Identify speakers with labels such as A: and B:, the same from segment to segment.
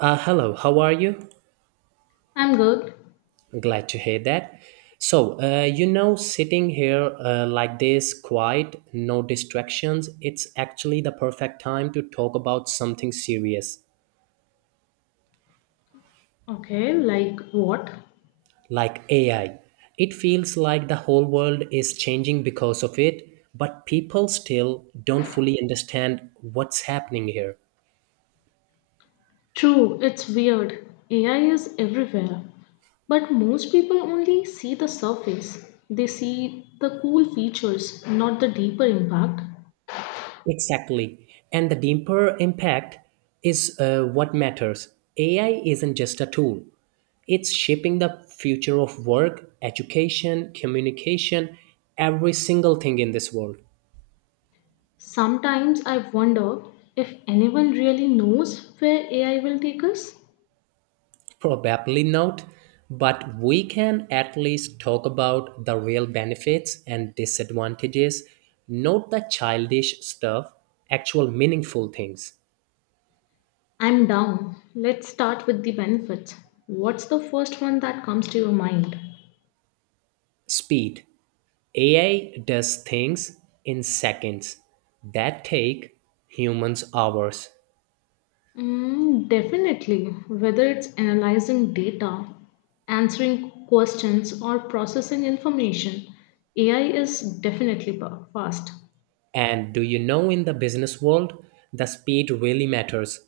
A: Hello, how are you?
B: I'm good.
A: Glad to hear that. So, sitting here like this, quiet, no distractions, it's actually the perfect time to talk about something serious,
B: Okay, like what?
A: like AI. It feels like the whole world is changing because of it, but people still don't fully understand what's happening here.
B: True, it's weird. AI is everywhere. But most people only see the surface. They see the cool features, not the deeper impact.
A: Exactly. And the deeper impact is what matters. AI isn't just a tool, it's shaping the future of work, education, communication, every single thing in this world.
B: Sometimes I wonder if anyone really knows where AI will take us.
A: Probably not, but we can at least talk about the real benefits and disadvantages, not the childish stuff, actual meaningful things.
B: I'm down. Let's start with the benefits. What's the first one that comes to your mind?
A: Speed. AI does things in seconds that take humans hours.
B: Mm, definitely. Whether it's analyzing data, answering questions, or processing information, AI is definitely fast.
A: And do you know, in the business world, the speed really matters.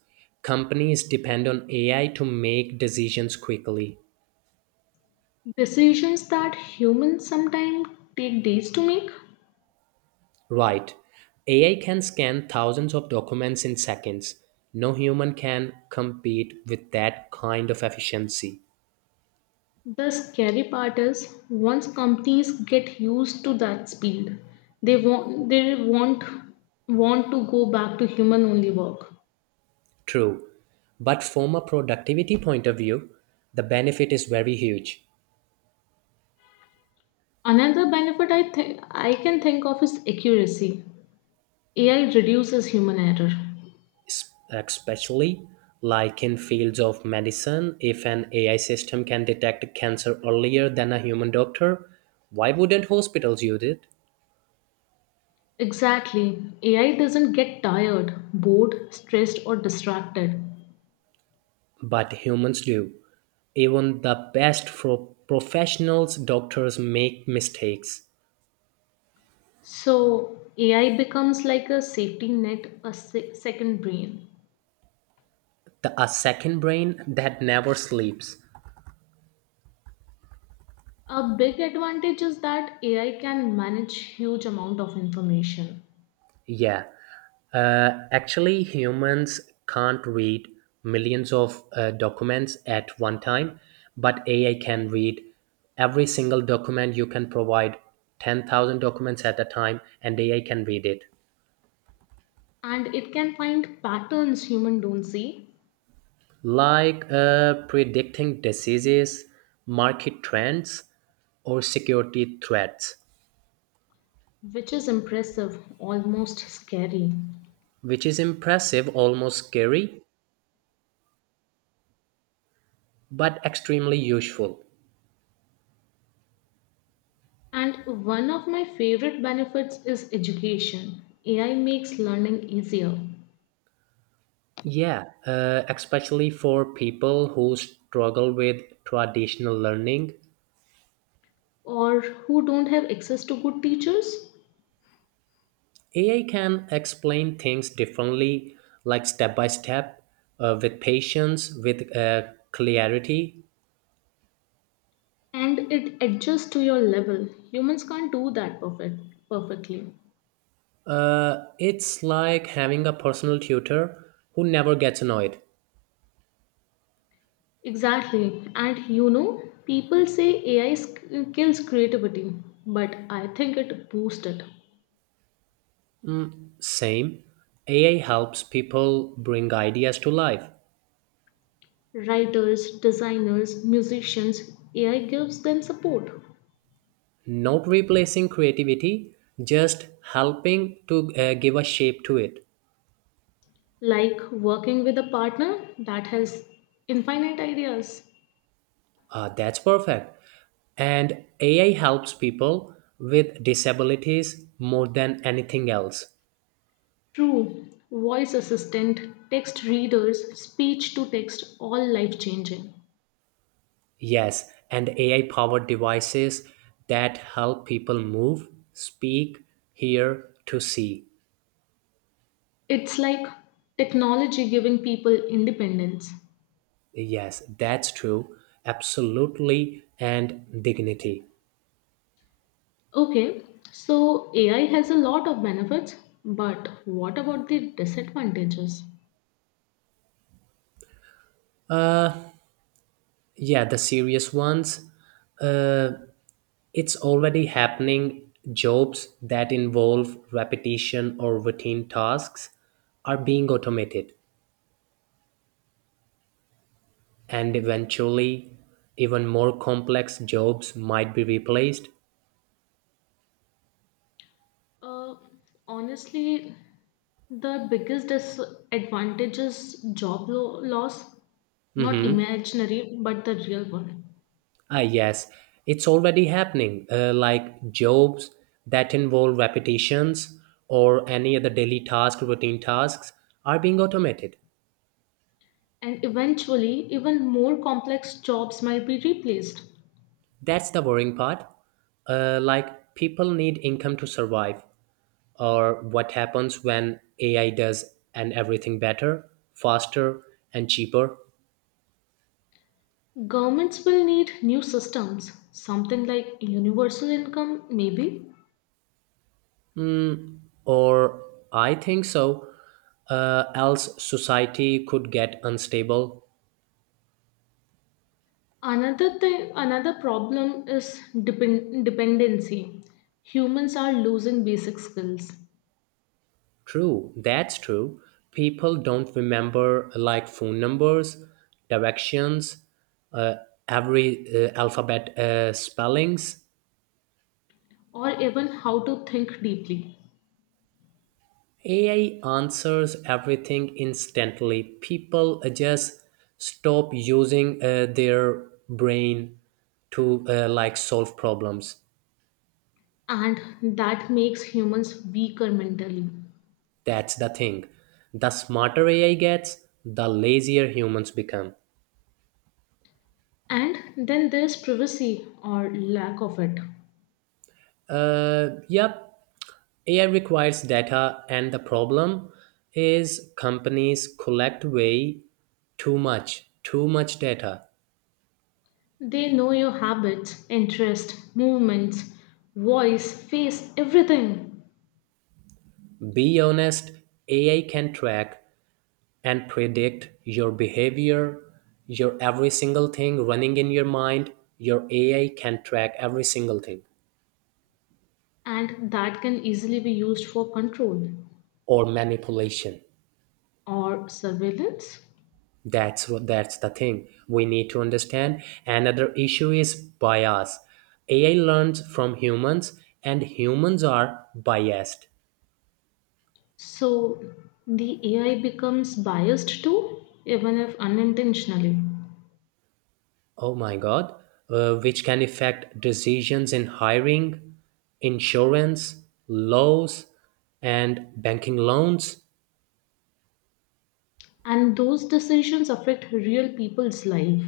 A: Companies depend on AI to make decisions quickly.
B: Decisions that humans sometimes take days to make.
A: Right. AI can scan thousands of documents in seconds. No human can compete with that kind of efficiency.
B: The scary part is once companies get used to that speed, they won't want to go back to human only work.
A: True. But from a productivity point of view, the benefit is very huge.
B: Another benefit I think I can think of is accuracy. AI reduces human error.
A: Especially like in fields of medicine, if an AI system can detect cancer earlier than a human doctor, why wouldn't hospitals use it?
B: Exactly. AI doesn't get tired, bored, stressed, or distracted.
A: But humans do. Even the best professionals doctors make mistakes.
B: So, AI becomes like a safety net, a second brain.
A: A second brain that never sleeps.
B: A big advantage is that AI can manage huge amount of information,
A: Yeah, actually, humans can't read millions of documents at one time, but AI can read every single document. You can provide 10,000 documents at a time, and AI can read it.
B: and it can find patterns human don't see,
A: Like predicting diseases, market trends, or security threats,
B: which is impressive, almost scary.
A: which is impressive, almost scary, but extremely useful.
B: And one of my favorite benefits is education. AI makes learning easier.
A: Yeah, especially for people who struggle with traditional learning,
B: Or who don't have access to good teachers.
A: AI can explain things differently, like step by step, with patience, with clarity.
B: And it adjusts to your level. Humans can't do that perfectly.
A: It's like having a personal tutor who never gets annoyed.
B: Exactly. And you know, people say AI kills creativity, but I think it boosts it.
A: Same, AI helps people bring ideas to life,
B: Writers, designers, musicians, AI gives them support,
A: not replacing creativity, just helping to give a shape to it.
B: like working with a partner that has infinite ideas.
A: That's perfect. And AI helps people with disabilities more than anything else.
B: True, voice assistant, text readers, speech to text, all life changing.
A: Yes, and AI powered devices that help people move, speak, hear, to see.
B: It's like technology giving people independence.
A: Yes, that's true. Absolutely. And dignity.
B: Okay, so AI has a lot of benefits, but what about the disadvantages?
A: Yeah, the serious ones. Uh, it's already happening. Jobs that involve repetition or routine tasks are being automated. And eventually even more complex jobs might be replaced.
B: Uh, honestly, the biggest disadvantage is job loss, not
A: Mm-hmm.
B: imaginary, but the real one.
A: Ah, yes, it's already happening, like jobs that involve repetitions or any other daily task routine tasks are being automated.
B: And eventually, even more complex jobs might be replaced.
A: That's the worrying part, like people need income to survive, or what happens when AI does and everything better, faster, and cheaper.
B: Governments will need new systems, something like universal income, maybe.
A: Or I think so. Else society could get unstable.
B: Another thing, another problem is dependency. Humans are losing basic skills,
A: True, that's true. People don't remember like phone numbers, directions, uh, every alphabet spellings.
B: or even how to think deeply,
A: AI answers everything instantly. People just stop using their brain to like solve problems.
B: and that makes humans weaker mentally.
A: That's the thing. The smarter AI gets, the lazier humans become.
B: And then there's privacy, or lack of it.
A: Yep, AI requires data, and the problem is companies collect way too much data.
B: They know your habits, interests, movements, voice, face, everything.
A: Be honest, AI can track and predict your behavior, your every single thing running in your mind. Your AI can track every single thing
B: And that can easily be used for control
A: or manipulation.
B: or surveillance.
A: That's the thing we need to understand. Another issue is bias. AI learns from humans, and humans are biased.
B: So the AI becomes biased too, even if unintentionally.
A: Oh my god, which can affect decisions in hiring, insurance, laws, and banking loans.
B: And those decisions affect real people's life.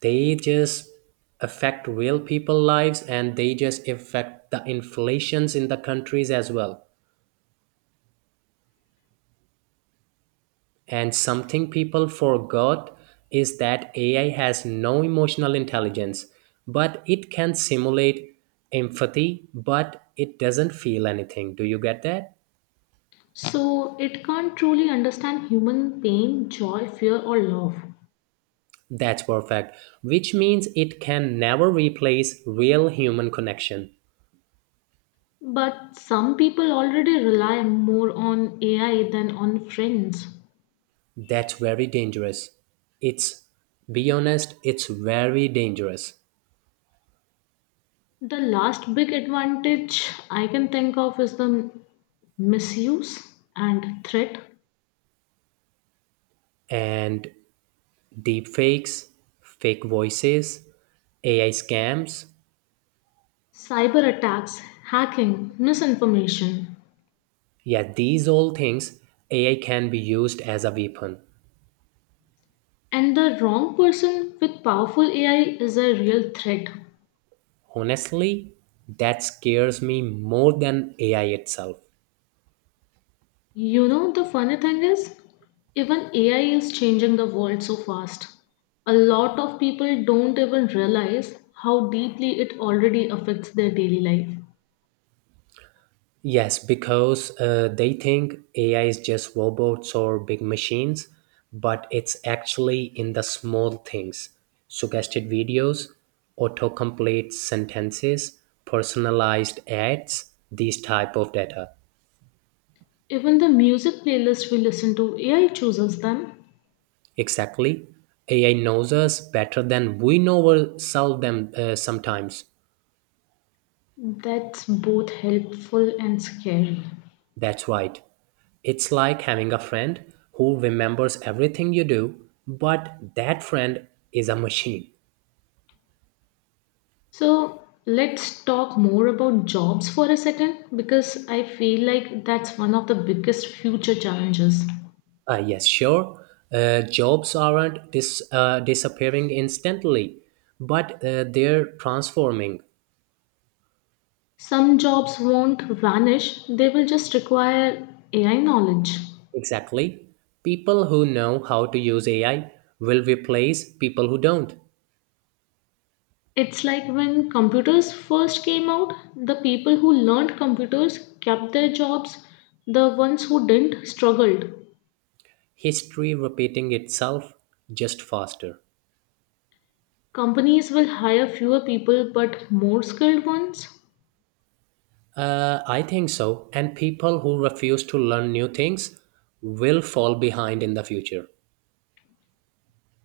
A: They just affect real people lives and they just affect the inflations in the countries as well. And something people forgot is that AI has no emotional intelligence, but it can simulate empathy, but it doesn't feel anything. Do you get that?
B: So it can't truly understand human pain, joy, fear, or love.
A: That's perfect. Which means it can never replace real human connection.
B: But some people already rely more on AI than on friends.
A: That's very dangerous. It's, be honest, it's very dangerous.
B: The last big advantage I can think of is the misuse and threat,
A: And deepfakes, fake voices, AI scams.
B: cyber attacks, hacking, misinformation,
A: Yeah, these all things, AI can be used as a weapon.
B: and the wrong person with powerful AI is a real threat.
A: Honestly, that scares me more than AI itself.
B: You know, the funny thing is, even AI is changing the world so fast. A lot of people don't even realize how deeply it already affects their daily life.
A: Yes, because they think AI is just robots or big machines, but it's actually in the small things: suggested videos, autocomplete sentences, personalized ads, these type of data.
B: Even the music playlist we listen to, AI chooses them.
A: Exactly. AI knows us better than we know ourselves them, sometimes.
B: That's both helpful and scary.
A: That's right. It's like having a friend who remembers everything you do, but that friend is a machine.
B: So let's talk more about jobs for a second, because I feel like that's one of the biggest future challenges.
A: Yes, sure. Jobs aren't disappearing instantly, but they're transforming.
B: Some jobs won't vanish, they will just require AI knowledge.
A: Exactly. People who know how to use AI will replace people who don't.
B: It's like when computers first came out, the people who learned computers kept their jobs, the ones who didn't struggled.
A: History repeating itself just faster.
B: Companies will hire fewer people but more skilled ones.
A: I think so. And people who refuse to learn new things will fall behind in the future.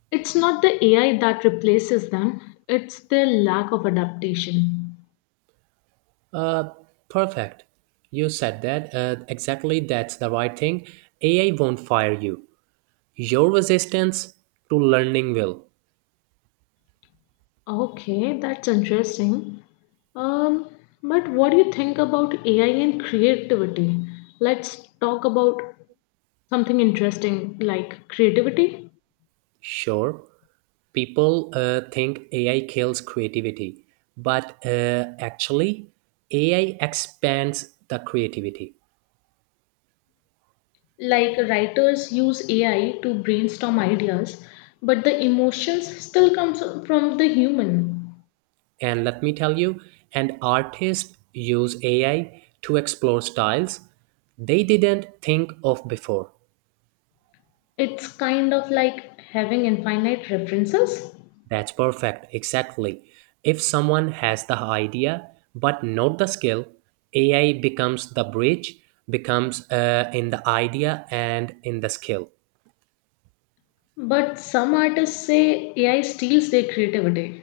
B: It's not the AI that replaces them, it's their lack of adaptation.
A: Perfect. You said that. Exactly, that's the right thing. AI won't fire you. Your resistance to learning will.
B: Okay, that's interesting. Um, but what do you think about AI and creativity? Let's talk about something interesting like creativity.
A: Sure, people think AI kills creativity, but actually, AI expands the creativity.
B: Like writers use AI to brainstorm ideas, but the emotions still comes from the human.
A: And let me tell you, and artists use AI to explore styles they didn't think of before.
B: It's kind of like having infinite references.
A: That's perfect, exactly. If someone has the idea but not the skill, AI becomes the bridge, becomes in the idea and in the skill.
B: But some artists say AI steals their creativity.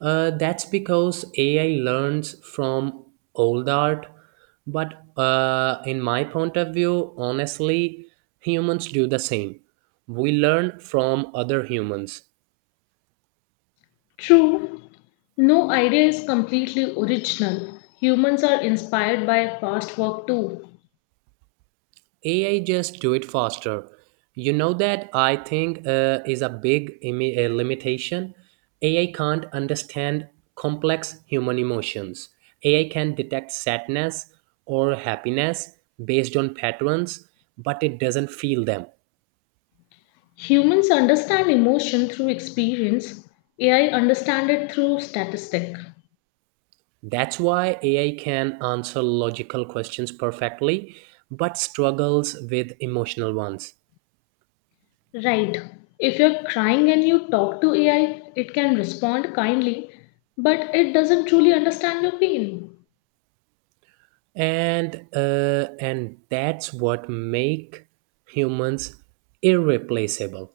A: That's because AI learns from old art. But in my point of view, honestly, humans do the same. We learn from other humans.
B: True, no idea is completely original. Humans are inspired by past work too.
A: AI just do it faster. You know that I think is a big limitation. AI can't understand complex human emotions. AI can detect sadness or happiness based on patterns, but it doesn't feel them.
B: Humans understand emotion through experience, AI understand it through statistic.
A: That's why AI can answer logical questions perfectly, but struggles with emotional ones.
B: Right. If you're crying and you talk to AI, it can respond kindly, but it doesn't truly understand your pain.
A: And that's what make humans irreplaceable.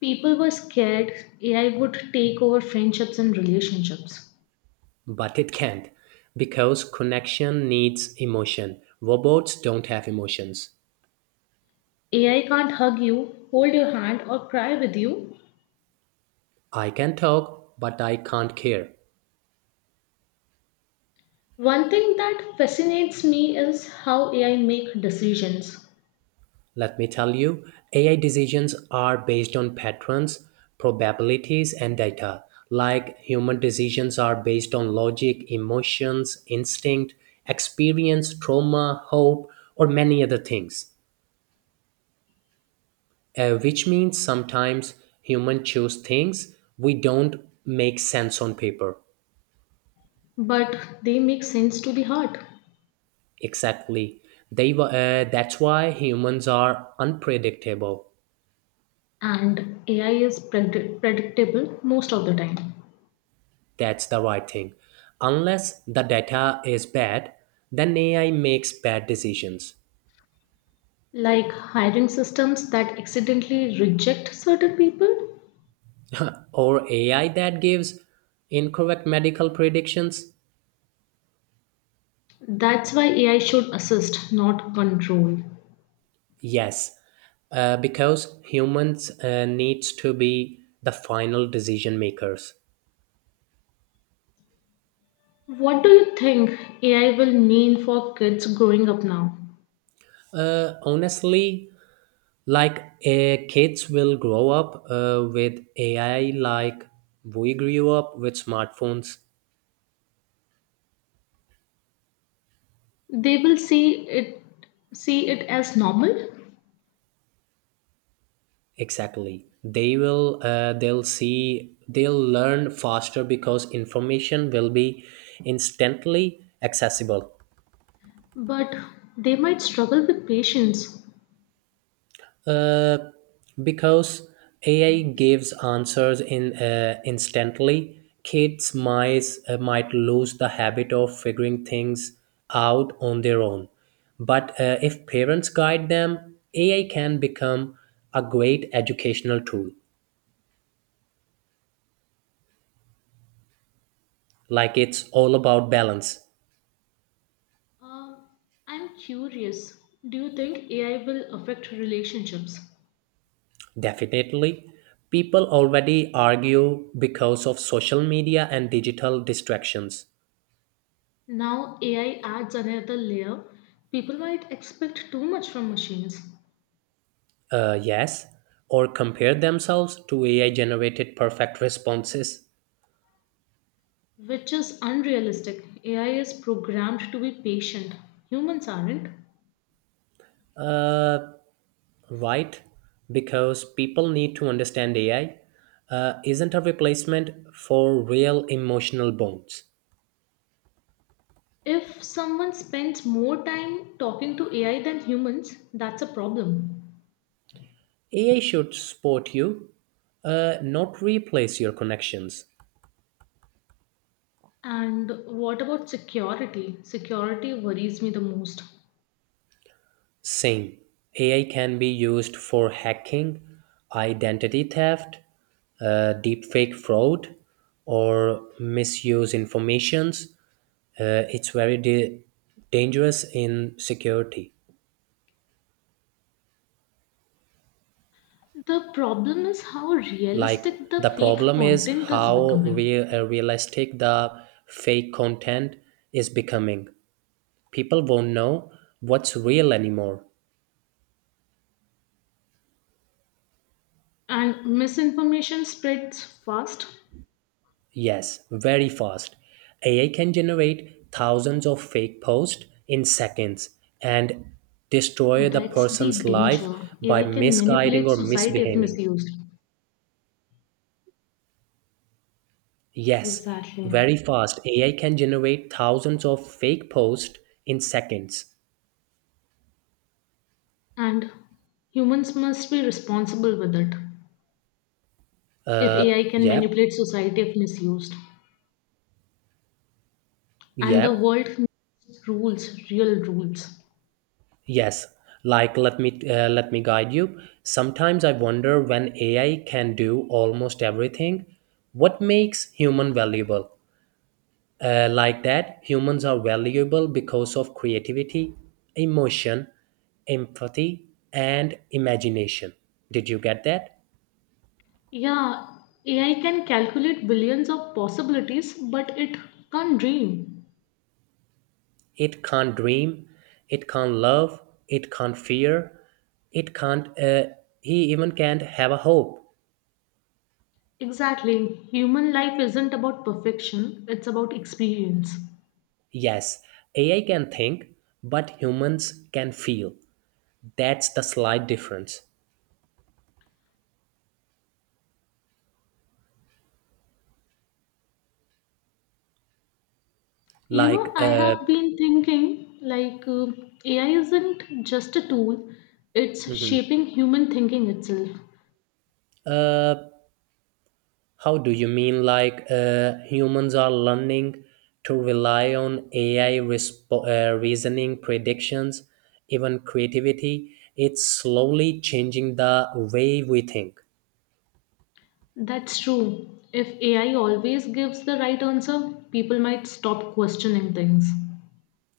B: People were scared AI would take over friendships and relationships.
A: But it can't, because connection needs emotion. Robots don't have emotions.
B: AI can't hug you, hold your hand, or cry with you.
A: I can talk, but I can't care.
B: One thing that fascinates me is how AI make decisions,
A: Let me tell you, AI decisions are based on patterns, probabilities, and data, like human decisions are based on logic, emotions, instinct, experience, trauma, hope, or many other things. Which means sometimes humans choose things we don't make sense on paper.
B: but they make sense to the heart.
A: Exactly. That's why humans are unpredictable.
B: And AI is predictable most of the time.
A: That's the right thing. Unless the data is bad, then AI makes bad decisions.
B: Like hiring systems that accidentally reject certain people.
A: Or AI that gives incorrect medical predictions?
B: That's why AI should assist, not control.
A: Yes, because humans needs to be the final decision makers.
B: What do you think AI will mean for kids growing up now?
A: Honestly, like kids will grow up with AI like we grew up with smartphones.
B: They will see it as normal,
A: Exactly, they'll learn faster because information will be instantly accessible.
B: but they might struggle with patience.
A: uh, because AI gives answers in instantly, kids might lose the habit of figuring things out on their own. But if parents guide them, AI can become a great educational tool. Like, it's all about balance.
B: Um, I'm curious, do you think AI will affect relationships?
A: Definitely. People already argue because of social media and digital distractions.
B: Now, AI adds another layer. People might expect too much from machines,
A: Yes. Or compare themselves to AI generated perfect responses.
B: which is unrealistic. AI is programmed to be patient, humans aren't.
A: Uh, right. Because people need to understand AI isn't a replacement for real emotional bonds.
B: If someone spends more time talking to AI than humans, that's a problem.
A: AI should support you, not replace your connections.
B: And what about security? Security worries me the most.
A: Same. AI can be used for hacking, identity theft, deepfake fraud, or misuse informations. It's very dangerous in security.
B: The problem is how
A: Like,
B: realistic the
A: the
B: fake
A: problem is
B: content is
A: how
B: becoming.
A: realistic the fake content is becoming. People won't know what's real anymore.
B: And misinformation spreads fast.
A: Yes, very fast. AI can generate thousands of fake posts in seconds and destroy the
B: That's the
A: person's life
B: danger.
A: by
B: AI can
A: misguiding
B: manipulate
A: or
B: society if
A: misbehaving.
B: misused.
A: Yes,
B: Exactly.
A: very fast. AI can generate thousands of fake posts in seconds.
B: And humans must be responsible with it. If
A: Uh,
B: AI can
A: yep,
B: manipulate society if misused. And the
A: yep,
B: world needs rules, real rules.
A: yes. Like, let me guide you. Sometimes I wonder, when AI can do almost everything, what makes human valuable? Like that, humans are valuable because of creativity, emotion, empathy, and imagination. Did you get that?
B: Yeah, AI can calculate billions of possibilities, but it can't dream.
A: It can't dream, it can't love, it can't fear, it can't, he even can't have a hope.
B: Exactly. Human life isn't about perfection, it's about experience.
A: Yes, AI can think, but humans can feel. That's the slight difference.
B: You know,
A: Like,
B: I
A: uh,
B: have been thinking like AI isn't just a tool, it's
A: mhm.
B: shaping human thinking itself.
A: uh, How do you mean, like humans are learning to rely on AI reasoning, predictions, even creativity? It's slowly changing the way we think.
B: That's true. If AI always gives the right answer, people might stop questioning things.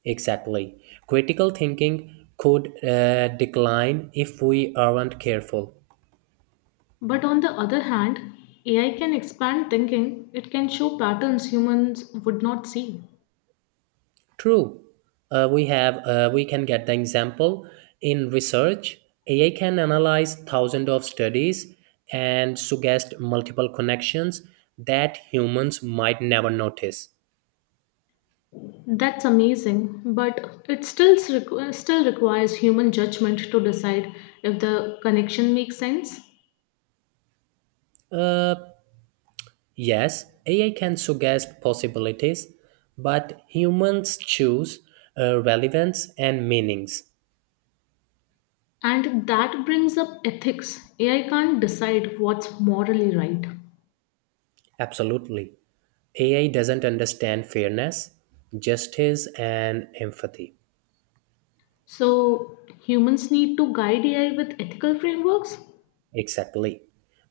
A: Exactly. Critical thinking could decline if we aren't careful.
B: But on the other hand, AI can expand thinking, it can show patterns humans would not see.
A: True. We can get the example in research. AI can analyze thousands of studies and suggest multiple connections that humans might never notice.
B: That's amazing, but it still requires human judgment to decide if the connection makes sense.
A: Uh, yes, AI can suggest possibilities, but humans choose relevance and meanings.
B: And that brings up ethics. AI can't decide what's morally right.
A: Absolutely. AI doesn't understand fairness, justice, and empathy.
B: So humans need to guide AI with ethical frameworks.
A: Exactly.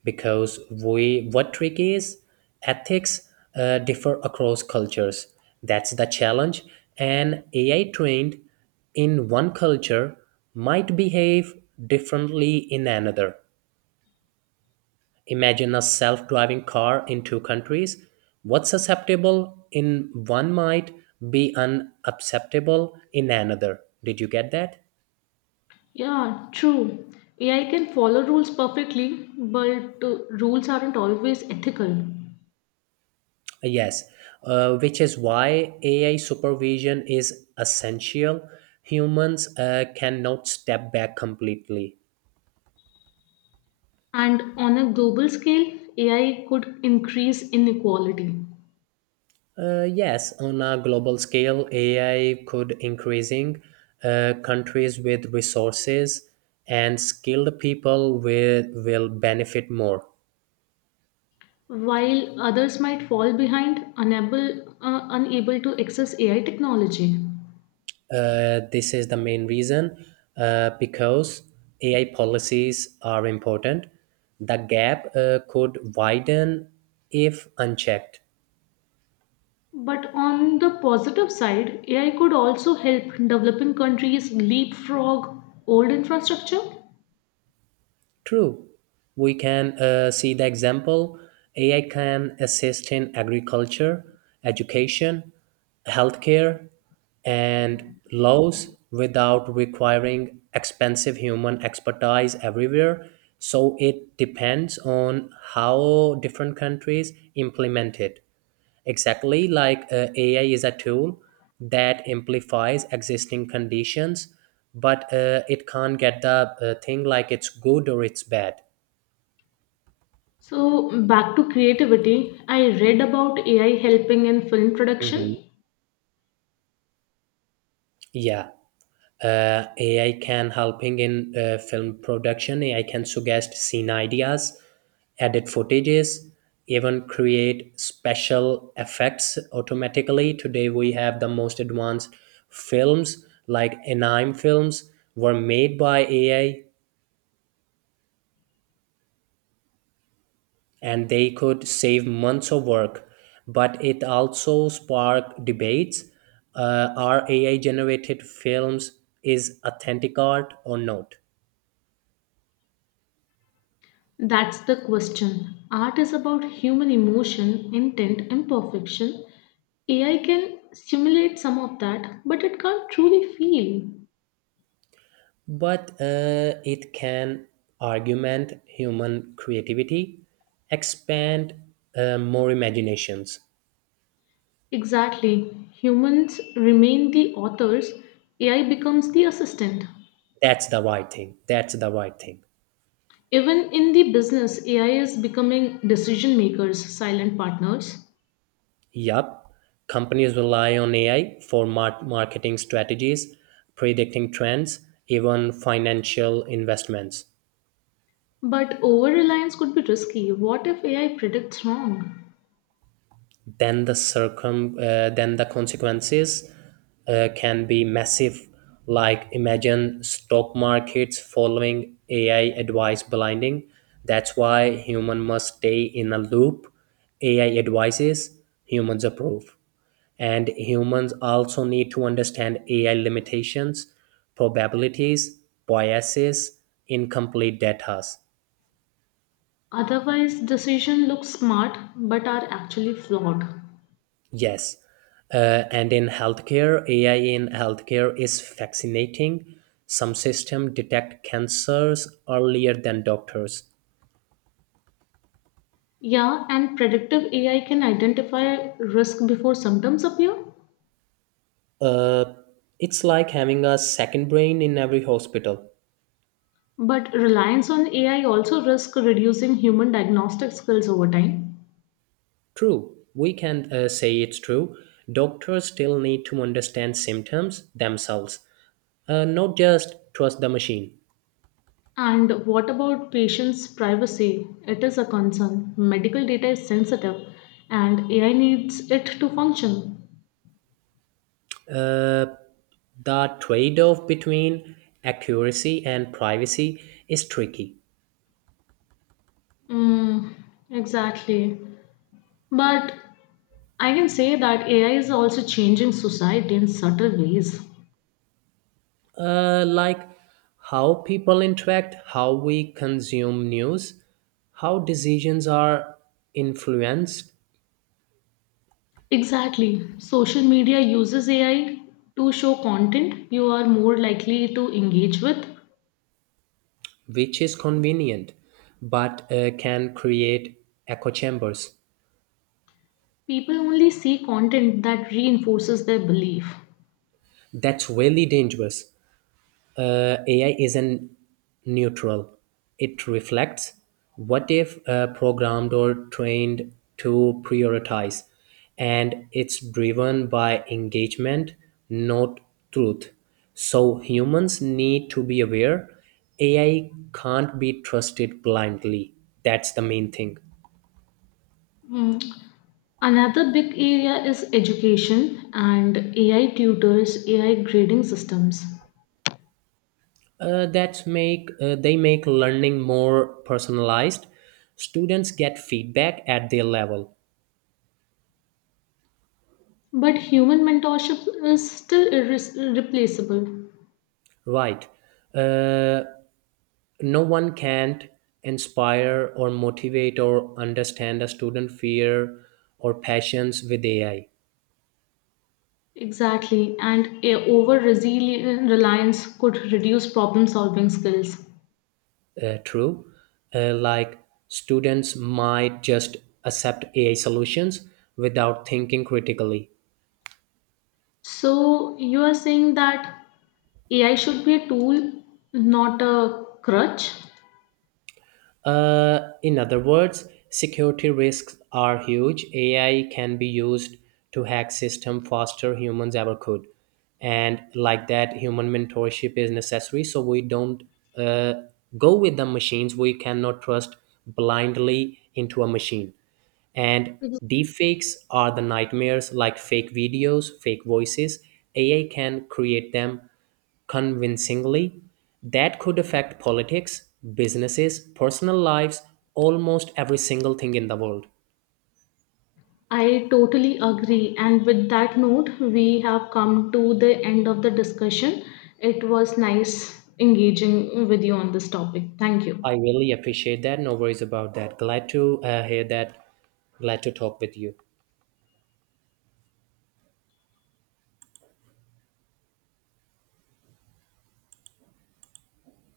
A: Because we what trick is ethics differ across cultures. That's the challenge. And AI trained in one culture might behave differently in another. Imagine a self-driving car in two countries. What's acceptable in one might be unacceptable in another. Did you get that?
B: Yeah, true. AI can follow rules perfectly, but rules aren't always ethical.
A: Yes, which is why AI supervision is essential. Humans cannot step back completely.
B: And on a global scale, AI could increase inequality.
A: Yes, on a global scale, AI could increasing countries with resources and skilled people will benefit more.
B: While others might fall behind, unable to access AI technology.
A: This is the main reason because AI policies are important. The gap could widen if unchecked.
B: But on the positive side, AI could also help developing countries leapfrog old infrastructure.
A: True. We can see the example. AI can assist in agriculture, education, healthcare, and laws without requiring expensive human expertise everywhere. So it depends on how different countries implement it. Exactly, like AI is a tool that amplifies existing conditions, but it can't get the thing like it's good or it's bad.
B: So, back to creativity, I read about AI helping in film
A: Hmm.
B: production.
A: Yeah, AI can helping in film production. AI can suggest scene ideas, edit footages, even create special effects automatically. Today we have the most advanced films like anime films were made by AI. And they could save months of work. But it also sparked debates. Are AI generated films is authentic art or not?
B: That's the question. Art is about human emotion, intent, and perfection. AI can simulate some of that, but it can't truly feel.
A: But it can augment human creativity, expand more imaginations.
B: Exactly. Humans remain the authors, AI becomes the assistant.
A: That's the right thing. That's the right thing.
B: Even in the business, AI is becoming decision makers, silent partners.
A: Yup. Companies rely on AI for marketing strategies, predicting trends, even financial investments.
B: But over reliance could be risky. What if AI predicts wrong?
A: Then the consequences can be massive. Like, imagine stock markets following AI advice blinding. That's why human must stay in a loop. AI advises, humans approve. And humans also need to understand AI limitations, probabilities, biases, incomplete data.
B: Otherwise, decision looks smart but are actually flawed.
A: Yes. And in healthcare, AI in healthcare is fascinating. Some systems detect cancers earlier than doctors.
B: Yeah, and predictive AI can identify risk before symptoms appear.
A: Uh, it's like having a second brain in every hospital.
B: But reliance on AI also risk reducing human diagnostic skills over time.
A: True, we can say it's true. Doctors still need to understand symptoms themselves, not just trust the machine.
B: And what about patients' privacy? It is a concern. Medical data is sensitive and AI needs it to function.
A: Uh, the trade off between accuracy and privacy is tricky.
B: Mm, exactly. But I can say that AI is also changing society in subtle ways.
A: Like how people interact, how we consume news, how decisions are influenced,
B: Exactly. Social media uses AI to show content you are more likely to engage with.
A: which is convenient but can create echo chambers.
B: People only see content that reinforces their belief.
A: That's really dangerous. AI isn't neutral. It reflects what they've programmed or trained to prioritize, and it's driven by engagement, not truth. So humans need to be aware. AI can't be trusted blindly. That's the main thing.
B: Mm. Another big area is education and AI tutors, AI grading systems.
A: That make They make learning more personalized. Students get feedback at their level.
B: But human mentorship is still irreplaceable.
A: Right. uh, no one can't inspire or motivate or understand a student fear or passions with AI.
B: Exactly, and over reliance could reduce problem solving skills.
A: True. Like students might just accept AI solutions without thinking critically.
B: So, you are saying that AI should be a tool, not a crutch?
A: In other words, security risks are huge. AI can be used to hack system faster humans ever could, and like that, human mentorship is necessary. So we don't uh, go with the machines. We cannot trust blindly into a machine. And deepfakes are the nightmares, like fake videos, fake voices. AI can create them convincingly that could affect politics, businesses, personal lives, almost every single thing in the world.
B: I totally agree. And with that note, we have come to the end of the discussion. It was nice engaging with you on this topic. Thank you.
A: I really appreciate that. No worries about that. Glad to hear that. Glad to talk with you.